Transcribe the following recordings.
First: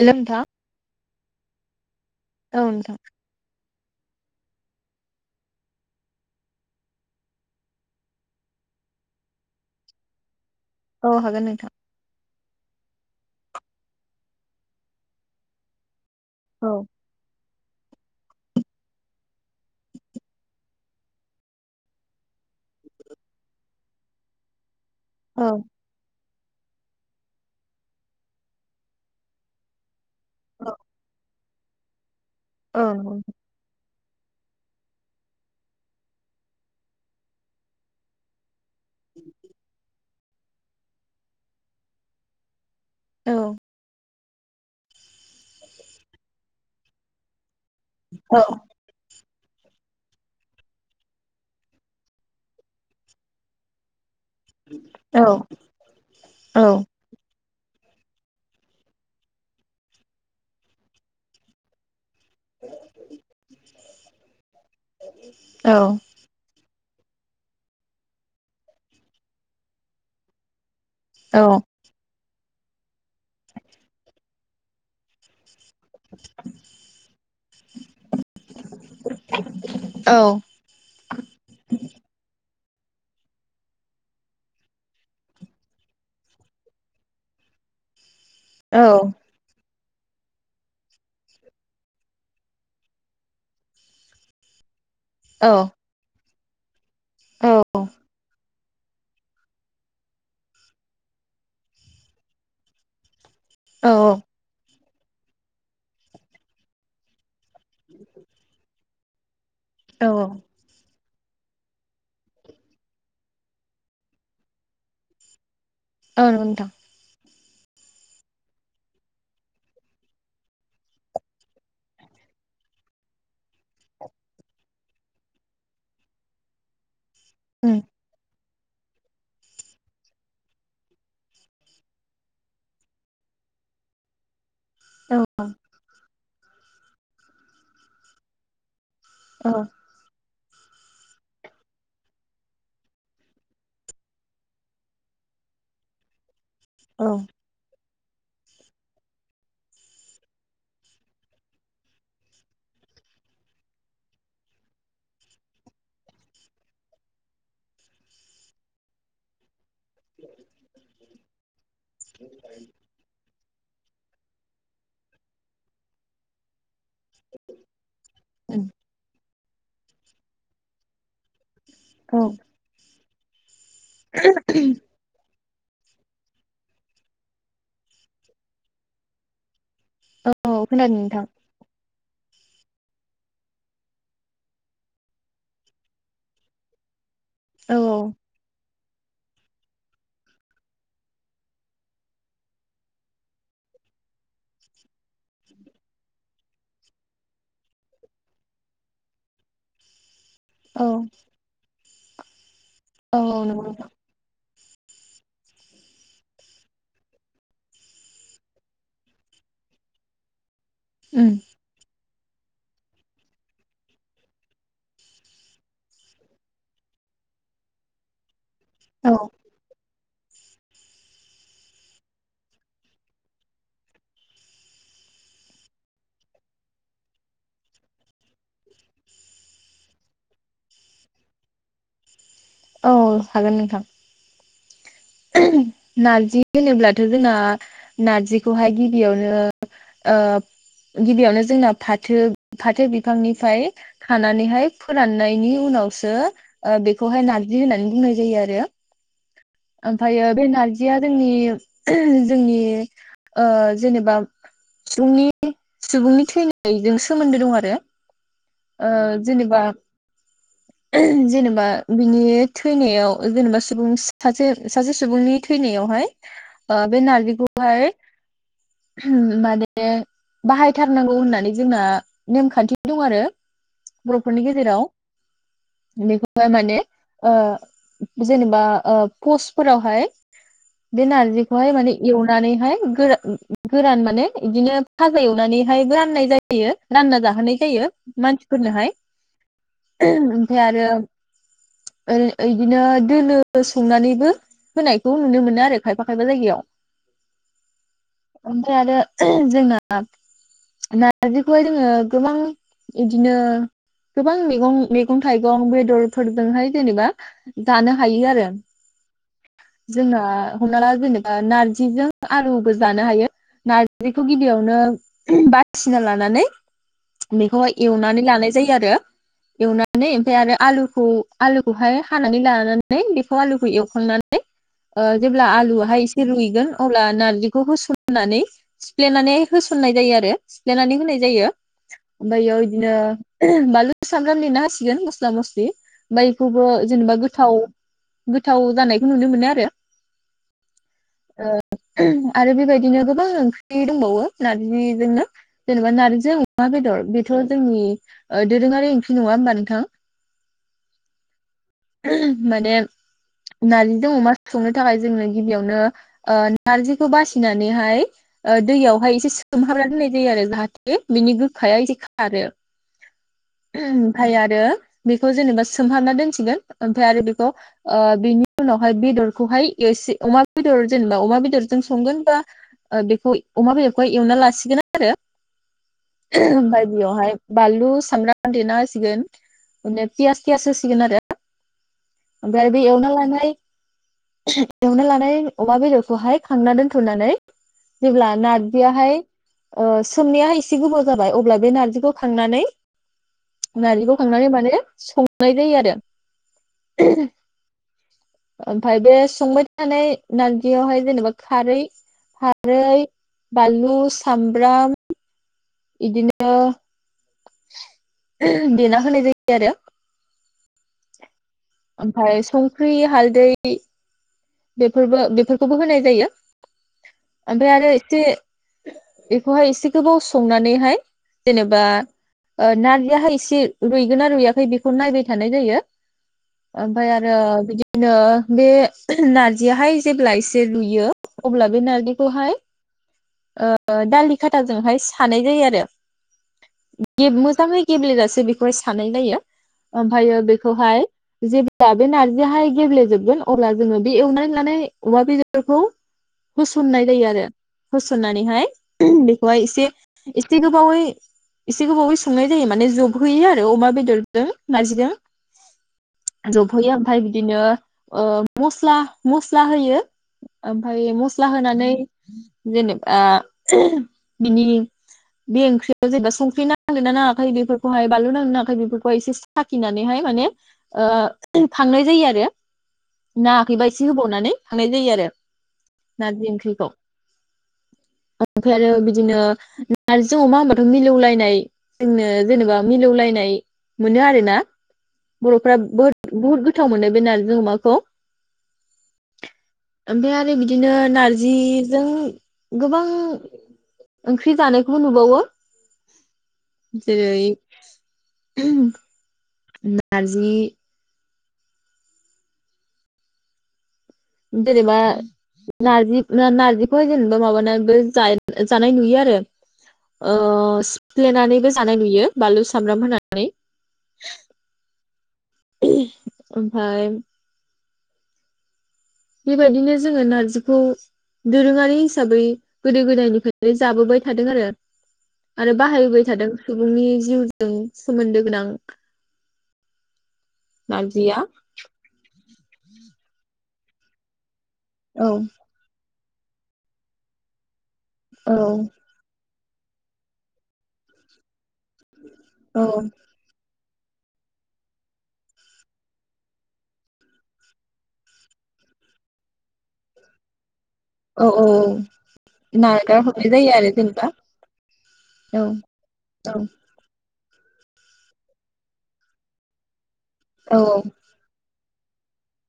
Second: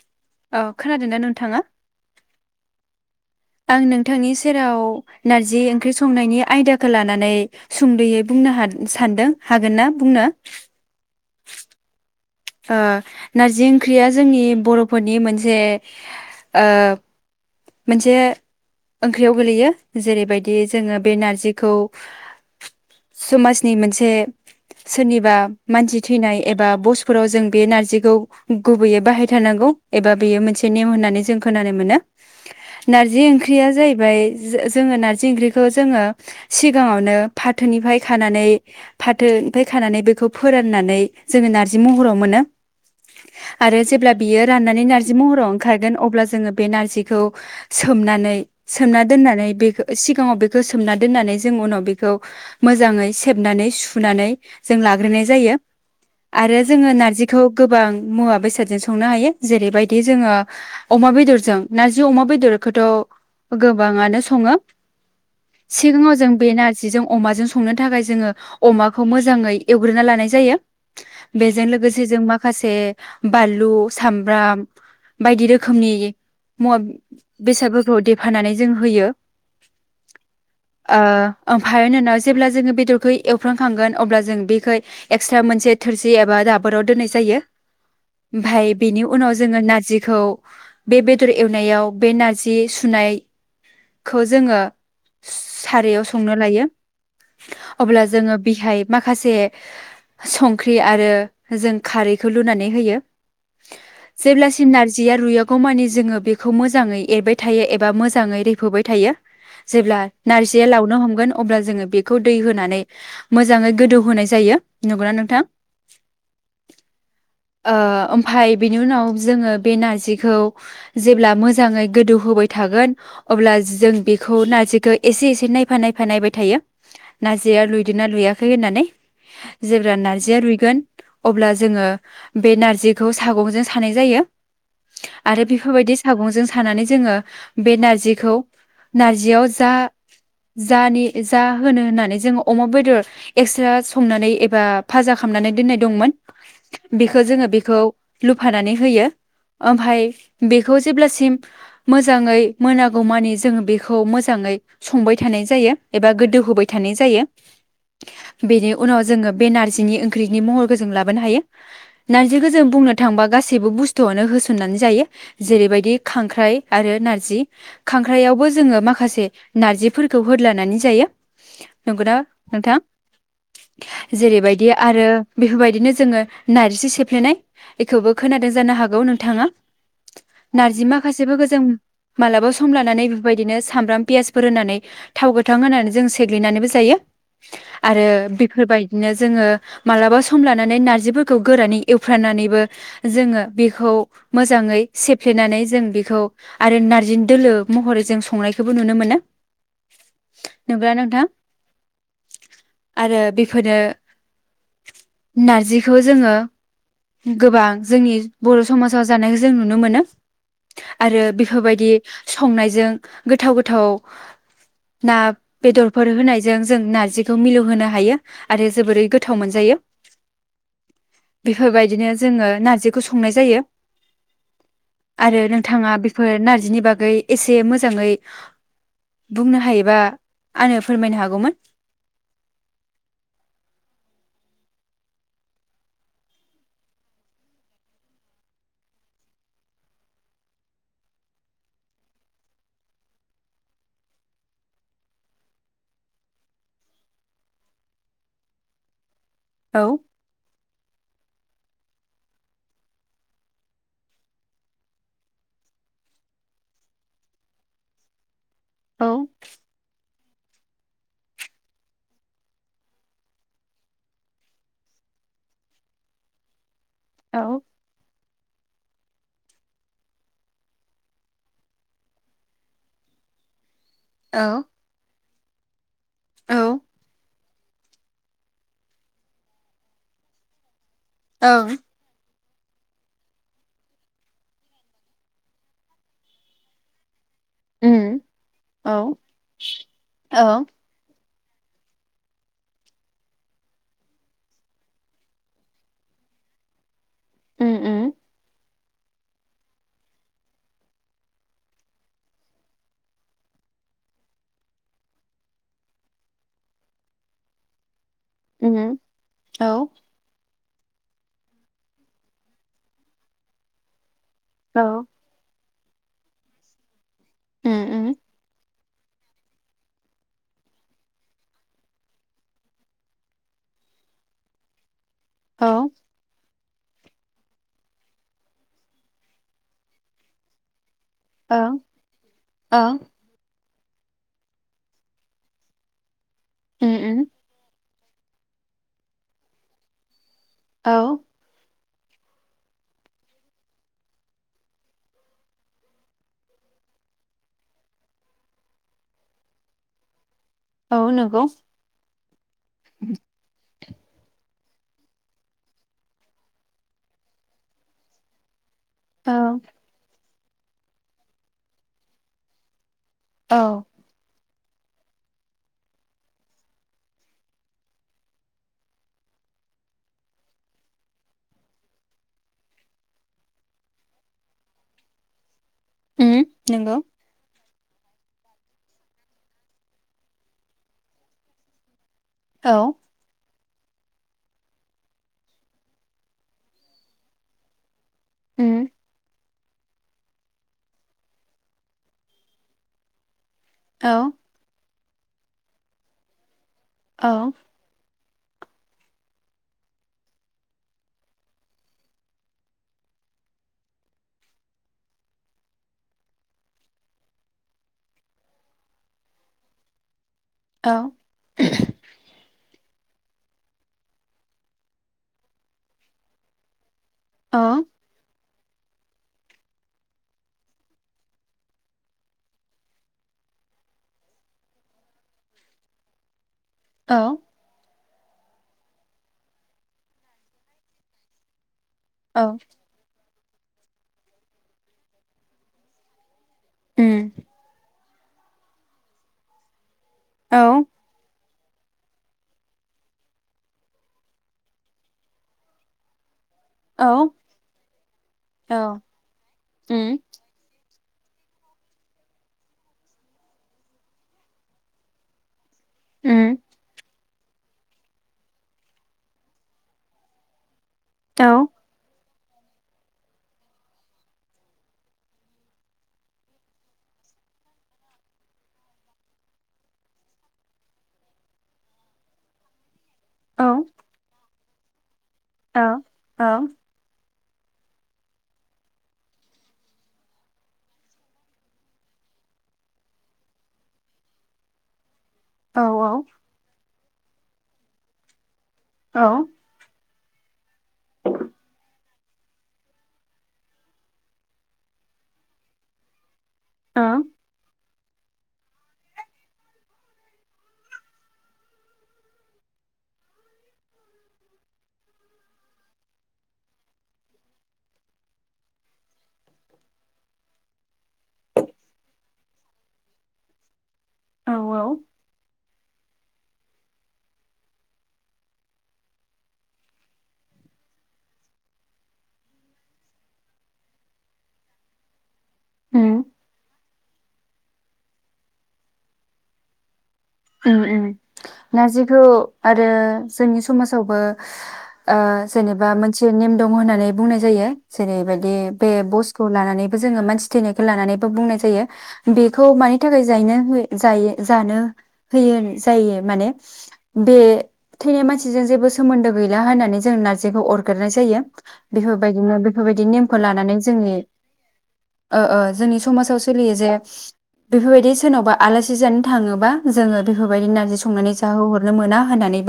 हेल' नोंथां औ खोनादों ना नोंथाङा । औ नोंथां आं नोंथांनि सेराव नारजि ओंख्रि संनायनि आयदाखौ लानानै सुंद'यै बुंनो हाद सानदों हागोनना बुंनो । औ हागोन नोंथां । ओ नारजि ओंख्रिया जोंनि बर'फोरनि मोनसे ओ औ मोनसे ओंख्रियाव गोलैयो जेरैबायदि जोङो बे नारजिखौ समाजनि मोनसे सोरनिबा औ मानसि थैनाय एबा बसफोराव जों बे नारजिखौ गुबैयै बाहाय थारनांगौ । एबा बेयो औ मोनसे नेम होननानै जोंखो खोनानो मोनो । औ नारजि ओंख्रिया जाय फ्राय जोङो नारजि ओंख्रिखौ जोङो सिगाङावनो फाथोनिफ्राय खानानै फाथोनिफाय खानानै बेखौ फोराननानै जोङो नारजि महराव मोनो । औ आरो जेब्लब बियो राननानै नार जि महराव ओंखारगोन अब्ला जोङो बेे नारजि खौ सोमनानै सोमना दोननानै बेखो सिगाङाव बेखौ सोमना दोननानै जों उनाव बेखौ मोजाङै सेबनानै सुनानै जों औ लाग्रोनाय जायो आरो औ जोङो नारजिखौ गोबां मुवा बेसादजों संनो हायो जेरैबायदि जोङो अमा बेदरजों [unintelligible] अमा बेदरखौथ' गोब बाङानो सङो । औ सिगाङाव जों बे नाज जि जों अमाजों संनो थाखाय जोङो अमाखौ मोजाङै एवग्रोना लानाय जायो । बेजों लोगोसे जों मा माखासे बालु सामब्राम बायदि रो खोमनि मुवा बेसादफोरखौ देफानानै जों होयो ओ ओमफाय नोङो जे ब्ला जोङो बेदरखौ एवफ्रानखांगोन अब्ला जों बेखौ एक्सट्रा मोनसे थोरसि एबा दाबोराव दोननाय जायो। ओमफाय बेनि उनाव जोङो नारजि खौ बे बेदर एवनायाव बे नारजि सुनायखौ जोङो स-सारायाव संनो लायो। औ अब्ला जोङो बिहाय माखासे संख्रि आरो जों खारैखौ लुनानै होयो। औ जेब्लासिम नारजि जिया रुयागौ मानि जोङो बेखौ मोजाङै एरबाय थायो एबा मोजाङै रैफोबाय थायो। जेब्ला औ नारजिया लावनो हम मोन अब्ला जोङो बेखौ दै होनानै मोजाङै गोदौ होनाय जायो नंगौना नोंथां? औ नंगौ नोंथां। ओ ओमफाय बेनि उनाव जोङो बे नारजिखौ जेब्ला मोजाङै गोदौ होबाय थागोन अब्ला जों बेखौ नारजिखो एसे एसे नायफा नायफा नायबाय थायो। नाजिया औ लुयदो ना लुया खै होननानै जेब्ला नार्जिया रुइगोन अब्ला जोङो बे नार्जिखौ सागोनजों सानाय जायो। औ आरो बेफोरबायदि सागंजों सानानै जोङो बे नारजिखौ नारजियाव औ जा जा नि जा होनो होननानै जोङो अमा बेदर एक्स्रा संनानै एबा फाजा खामनानै दोननाय दंमोन। औ बेखो जोङो बेखौ लुफानानै होयो ओमफाय बेखौ जेब्लासिम मोजाङै मोनागौमानि जोङो बेखौ मोजाङै संबाय थानाय जायो एबा गोदौ होबाय थानाय जायो बेनि उनाव जोङो बे नारजिनि ओंख्रिनि महरखौ जों लाबोनो हायो। नारजि खो जों बुंनो थांबा गासै सैबो बुस्थुआवनो होसननानै जायो। जेरैबायदि खांख्राइ आरो नारजि खांख्राइयावबो जोङो माखासे नारजिफोरखौ होद लानानै जायो नंगौना औ नोंथां? जेरैबायदि आरो बेफोरबायदिनो जोङो नारजि सेफ्लेनाय बेखोबो खोनादों जानो हागौ नोंथाङा औ नारजि खोनादों नोंथां माखासेफोखो जों मालाबा सम लानानै बेबायदिनो सामब्राम पियासफोर होनानै थाव गोथां होनानै जों सेग्लिनानैबो जायो। औ आरो बेफोरबाय दिनो जोङो मालाबा सम लानानै नारजिफोरखौ गोरानै एवफ्रानानैबो जोङो बेखौ मोजाङै सेफ्लेनानै जों बेखौ आरो नारजिन दोलो महरै जों संनायखोबो नुनो मोनो। औ नोंगौना नोंथां? [unintelligible] औ आरो नंगौ बेफोरो नोंथां नारजिखौ जोङो गोबां जोंनि बर समाजाव जानायखौ जों नु नो मोनो। आरो बेफोरबायदि संनायजों गोथाव गोथाव ना बेदरफोर होनायजों जों नारजिखौ मिलौ होनो हायो। आरो जोबोरै औ गोथाव मोनजायो। बेफोरबायदिनो जोङो नारजिखौ संनाय जायो। आरो नोंथाङा बेफोर नारजिनि बागै एसे मोजाङै बुंनो हायोबा आंनो फोरमायनो हागौमोन। औ हागोन नोंथां। [unintelligible] नारजि होनोब्लाथजोंना नारजिखौहाय गिबियावनो ओ गिबियावनो जोंना फाथो फाथो बिफांनिफ्राय खानानैहाय फोराननायनि उनावसो ओ बेखौहाय नार्जि होननानै बुंनाय जायो आरो औ ओमफायो बे नारजियानो नि जोंनि ओ जेनेबा सुबुंनि सुबुंनि थैनायजों सोमोन्दो दं आरो ओ औ जेनेबा [unintelligible] जेनेबा बिनि थैनायाव जेनेबा सुबुं सासे सासे सुबुंनि थैनायावहाय ओ बे नारजि औ खौहाय माने बाहायथारनांगौ होननानै जोंना नेमखान्थि दं आरो औ बरफोरनि गेजेराव बेखौहाय माने ओं ओ जेनबा ओ पसफोरावहाय बे औ नारजिखौहाय माने एव- [unintelligible] गोरान माने इदिनो फाजा एवनानैहाय राननाय जायो रानना जा- होनाय जायो मानसिफोरनोहाय ओमफाय औ आरो ओ इदिनो दोनो संनानै बो होनाय नुनो मोनो आरो खायफा खाया जायगायाव उम उम ओमफ्राय आरो जोंना नारजिखौहाय जोङो गोबां बिदिनो गोबां मैगं थाइगं बेदरफोरजोंहाय जेनेबा जानो हायो आरो। उम औ जोंङो हमना ला जेनेबा नारजिजों आलुबो जानो हायो नारजि बेखौ गिदिरयावनो औ बा बायसिना लानानै बेखौहाय उम उम एवनानै लानाय जायो आरो एवनानै ओमफाय आरो आलुखौ आलुखौहाय हानानै लानानै बेखौ आलुखौ ए [unintelligible] ओ जेब्ला औ आलुहाय एसे रुइगोन अब्ला नारजिखौ होसननानै सिफ्लेनानै होसननाय जायो आरो सिफ्लेनानै होनाय ज जायो ओं ओमफायो ओं इदिनो सामब्राम देना होसिगोन मस्ला मस्लि बैखौबो उम जेनेबा उम गोथाव गोथ थाव जानायखौ नुनो मोनो आरो। औ। आरो बेबायदिनो गोबां ओंख्रि दंबावो नारजिजोंनो जेनेबा नारजि अमा बेदर बेथ जोंनि दोरोङारि ओंख्रि नङा होमबा नोंथां। औ नंगौ। [unintelligible] माने नारजिजों अमा संनो थाखाय जोंङो गिबियावनो नारजिखौ बासिनानैहाय ओ दैयावहाय एसे औ सोमहाबना दोननाय जायो आरो जाहाथो बिनि गोखाया एसे खारो। औ ओमफाय आरो बेखौ जेनेबा सोमहाबना दोनसिगोन ओमफाय आरो बेखौ बेनि उनावहाय बेदरखौहायस एसे अमा बेदर जेनेबा अमा बेदरजों संगोन बा बेखौ अमा बेदरखौ एवना लासिगोन आरो उम ओमफाय नंगौ बेयावहाय बानलु सामब्राम देना होसिगोन माने पियास थियास होसिगोन आरो। ओफ्राय औ बे एवना लानाय एवना लानाय अमा बेदरखौहाय खांना दोनथनानै जेब्ला उम नारजियाहाय ओ सोमनायाहाय एसे गोबाव जाबाय अब्ला बे नारजिखौ खांनानै नारजिखौ औ खांनानै माने संनाय जायो आरो। औ। ओमफ्राय बे संबाय थानाय नारजियावहाय जेनेबा खारै खारै बानलु सामब्राम इदिनो देना होनाय जायो आरो औ ओमफाय सं संख्रि हालदै बेफोरबो बेफोरखौबो होनाय जायो ओमफ्राय औ आरो एसे एखौ एसे गोजौ सु संनानैहाय जेनेबा ओ नारजियाहाय एसे रुइगोन ना रुइयाखै बेखौ नायबाय थानाय जायो ओमफ्राय औ आरो बिदि बिदिनो बे नारजियाहाय जेब्ला एसे रुयो अब्ला बे नार औ बेखौहाय ओ दालि खाथाजोंहाय थानाय जायो आरो बे उम मोजांङै गेब्ले जासे बेखौहाय सानाय नायो ओमफायो औ बेखौहाय जे ब्ला बे नारजियाहाय गेब्लेेजोबगोन अब्ला जोङो बे एवनानै लानाय अमा बेदरखौ होसननाय औ जायो आरो होसन्नानैहाय औ बेखौहाय एसे उम एसे गोबावै एसे गोबावै संनाय जायो माने जबहयो आरो अमा बेदरजों नारजिजों उम जबहोयो ओमफाय दिनो ओ मस्ला मस्ला होयो ओमफ्राय औ मस्ला होनानै जेनेबा [unintelligible] बिनि बे ओंख्रियाव जेनेबा संख्रि नांदों ना नाङाखै बेफोरखौहाय बानलु नांदो नाङाखै बेफोरखौहाय एसे साखिनानैहाय माने खांनाय जायो आरो औ नाङाखैबा एसे होबावनानै हानाय जायो आरो नारजि औ ओंख्रिखौ ओमफ्राय आरो बिदिनो नारजि अमा होनोमबाथ' मिलौलायनाय जोंनो जेनेबा मिलौलायनाय मोनो आरो ना बर'फ्रा औ बोथ बहुत गोथ गोथाव मोनो बे नारजि अमाखौ औ ओमफ्राय आरो बिदिनो नारजिजों गोबां ओंख्रि जानाय खौ नुबावो औ जेरै [unintelligible] नारजि जेनेबा नारजि नार्जिखौहाय जेनेबा माबानानैबो जानाय नुयो आरो सिफ्लेनानैबो जानाय नुयो बानलु सामब्राम होनानै [unintelligible] ओमफ्राय बेबायदिनो जोङो नारजिखौ दोरोङारि हिसाबै गोदो गोदायनिफ्रायनो जाबोबाय थादों आरो । आरो उम बाहायबाय थादों सुबुंनि जिउ जों सोमोन्दो गोनां उम उम नारजिया नारजिखौ आरो जोंनि समाजावबो ओ औ जेनेबा मोन मोनसे नेम दङ होननानै बुंनाय जायो । औ जेरैबायदि बे बस खौ लानानैबो जोङो मानसि थैनायखौ लानानैबो बुंनाय जायो । बेखौ मानि थाखाय जायनो हो जायो जानो होयो जायो माने बे थैनाय मानसिजों जेबो सोमोन्दो गैला होननानै जों नारजिखौ अर अगारनाय जायो औ औ बेफोरबायदिनो बेफोरबायदि नागार नेमखौ हरनाय जायो लानानै आरो जोंनि जेनेबा ओ ओ औ जोंनि समाजाव औ सोलियो जे बेफोरबायदि सोरनावबा आलासि जानो थाङोबा जोङो बेफोरबायदि औ नारजि संनानै जाहो हर मोना होननानै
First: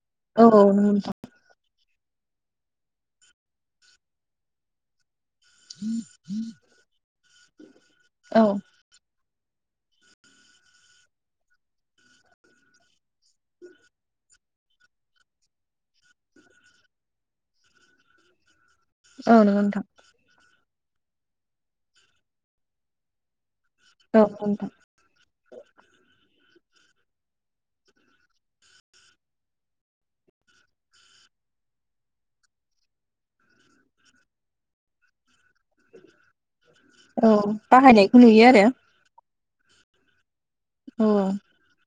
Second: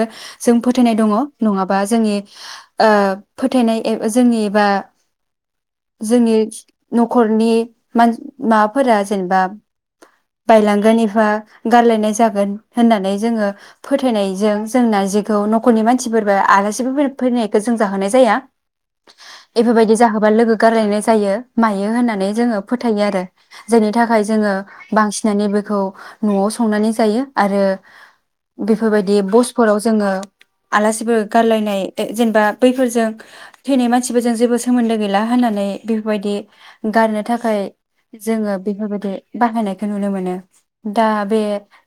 जों औ फोथायनाय दङ नङाबा जोंनि ओ फोथायनाया ए जोंनि एबा जोंनि न'खरनि मान औ माबाफोरा जेनेबा बायलांगोन निफा गारलायनाय जागोन होननानै जोङो फोथायनायजों जों नारजिखौ नखरनि मानसिफोरबो आलासिबो फैनायखौ जों जाहोनाय जाया नंगौ नोंथां औ । नंगौ नोंथां इफोरबायदि जाहोबा लोगो गारलायनाय जायो मायो होननानै जोङो फोथायो आरो । जायनि थाखाय औ नंगौ जोङो नोंथां बांसिनानो बेखौ न'आव स संनानै जायो आरो बेफोरबायदि बसफोराव जोङो आलासिफोर गारलायनाय जेनेबा बैफोरजों थैनाय मानसिफोरजों जेबो सोमोन्दो गैला होननानै बेफोरबायदि गारनो औ थाखाय बाहायनायखौ नुयो जोङो आरो बेफोरबायदि बाहायनायखौ नुनो मोनो। दा औ बे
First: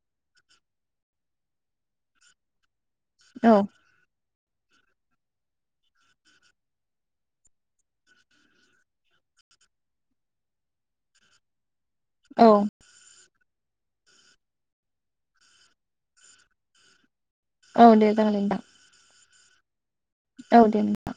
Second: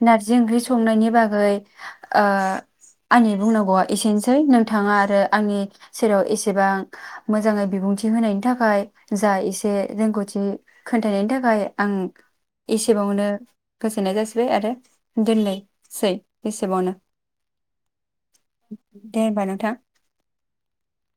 नारजि ओंख्रि संनायनि बागै ओ आंनि औ बुंनांगौआ एसेनोसै। सै नोंथाङा आरो आंनि सेराव एसेबां मोजाङै बिबुंथि होनायनि थाखाय जा एसे रोंगौथि खोनथायनायनि थाखाय आं औ एसेबावनो गोजोनाय जासि बाय आरो दिननैसै एसेबावनो। औ दे जागोन दे नोंथां। दे होमबा नोंथां। औ दे नोंथां।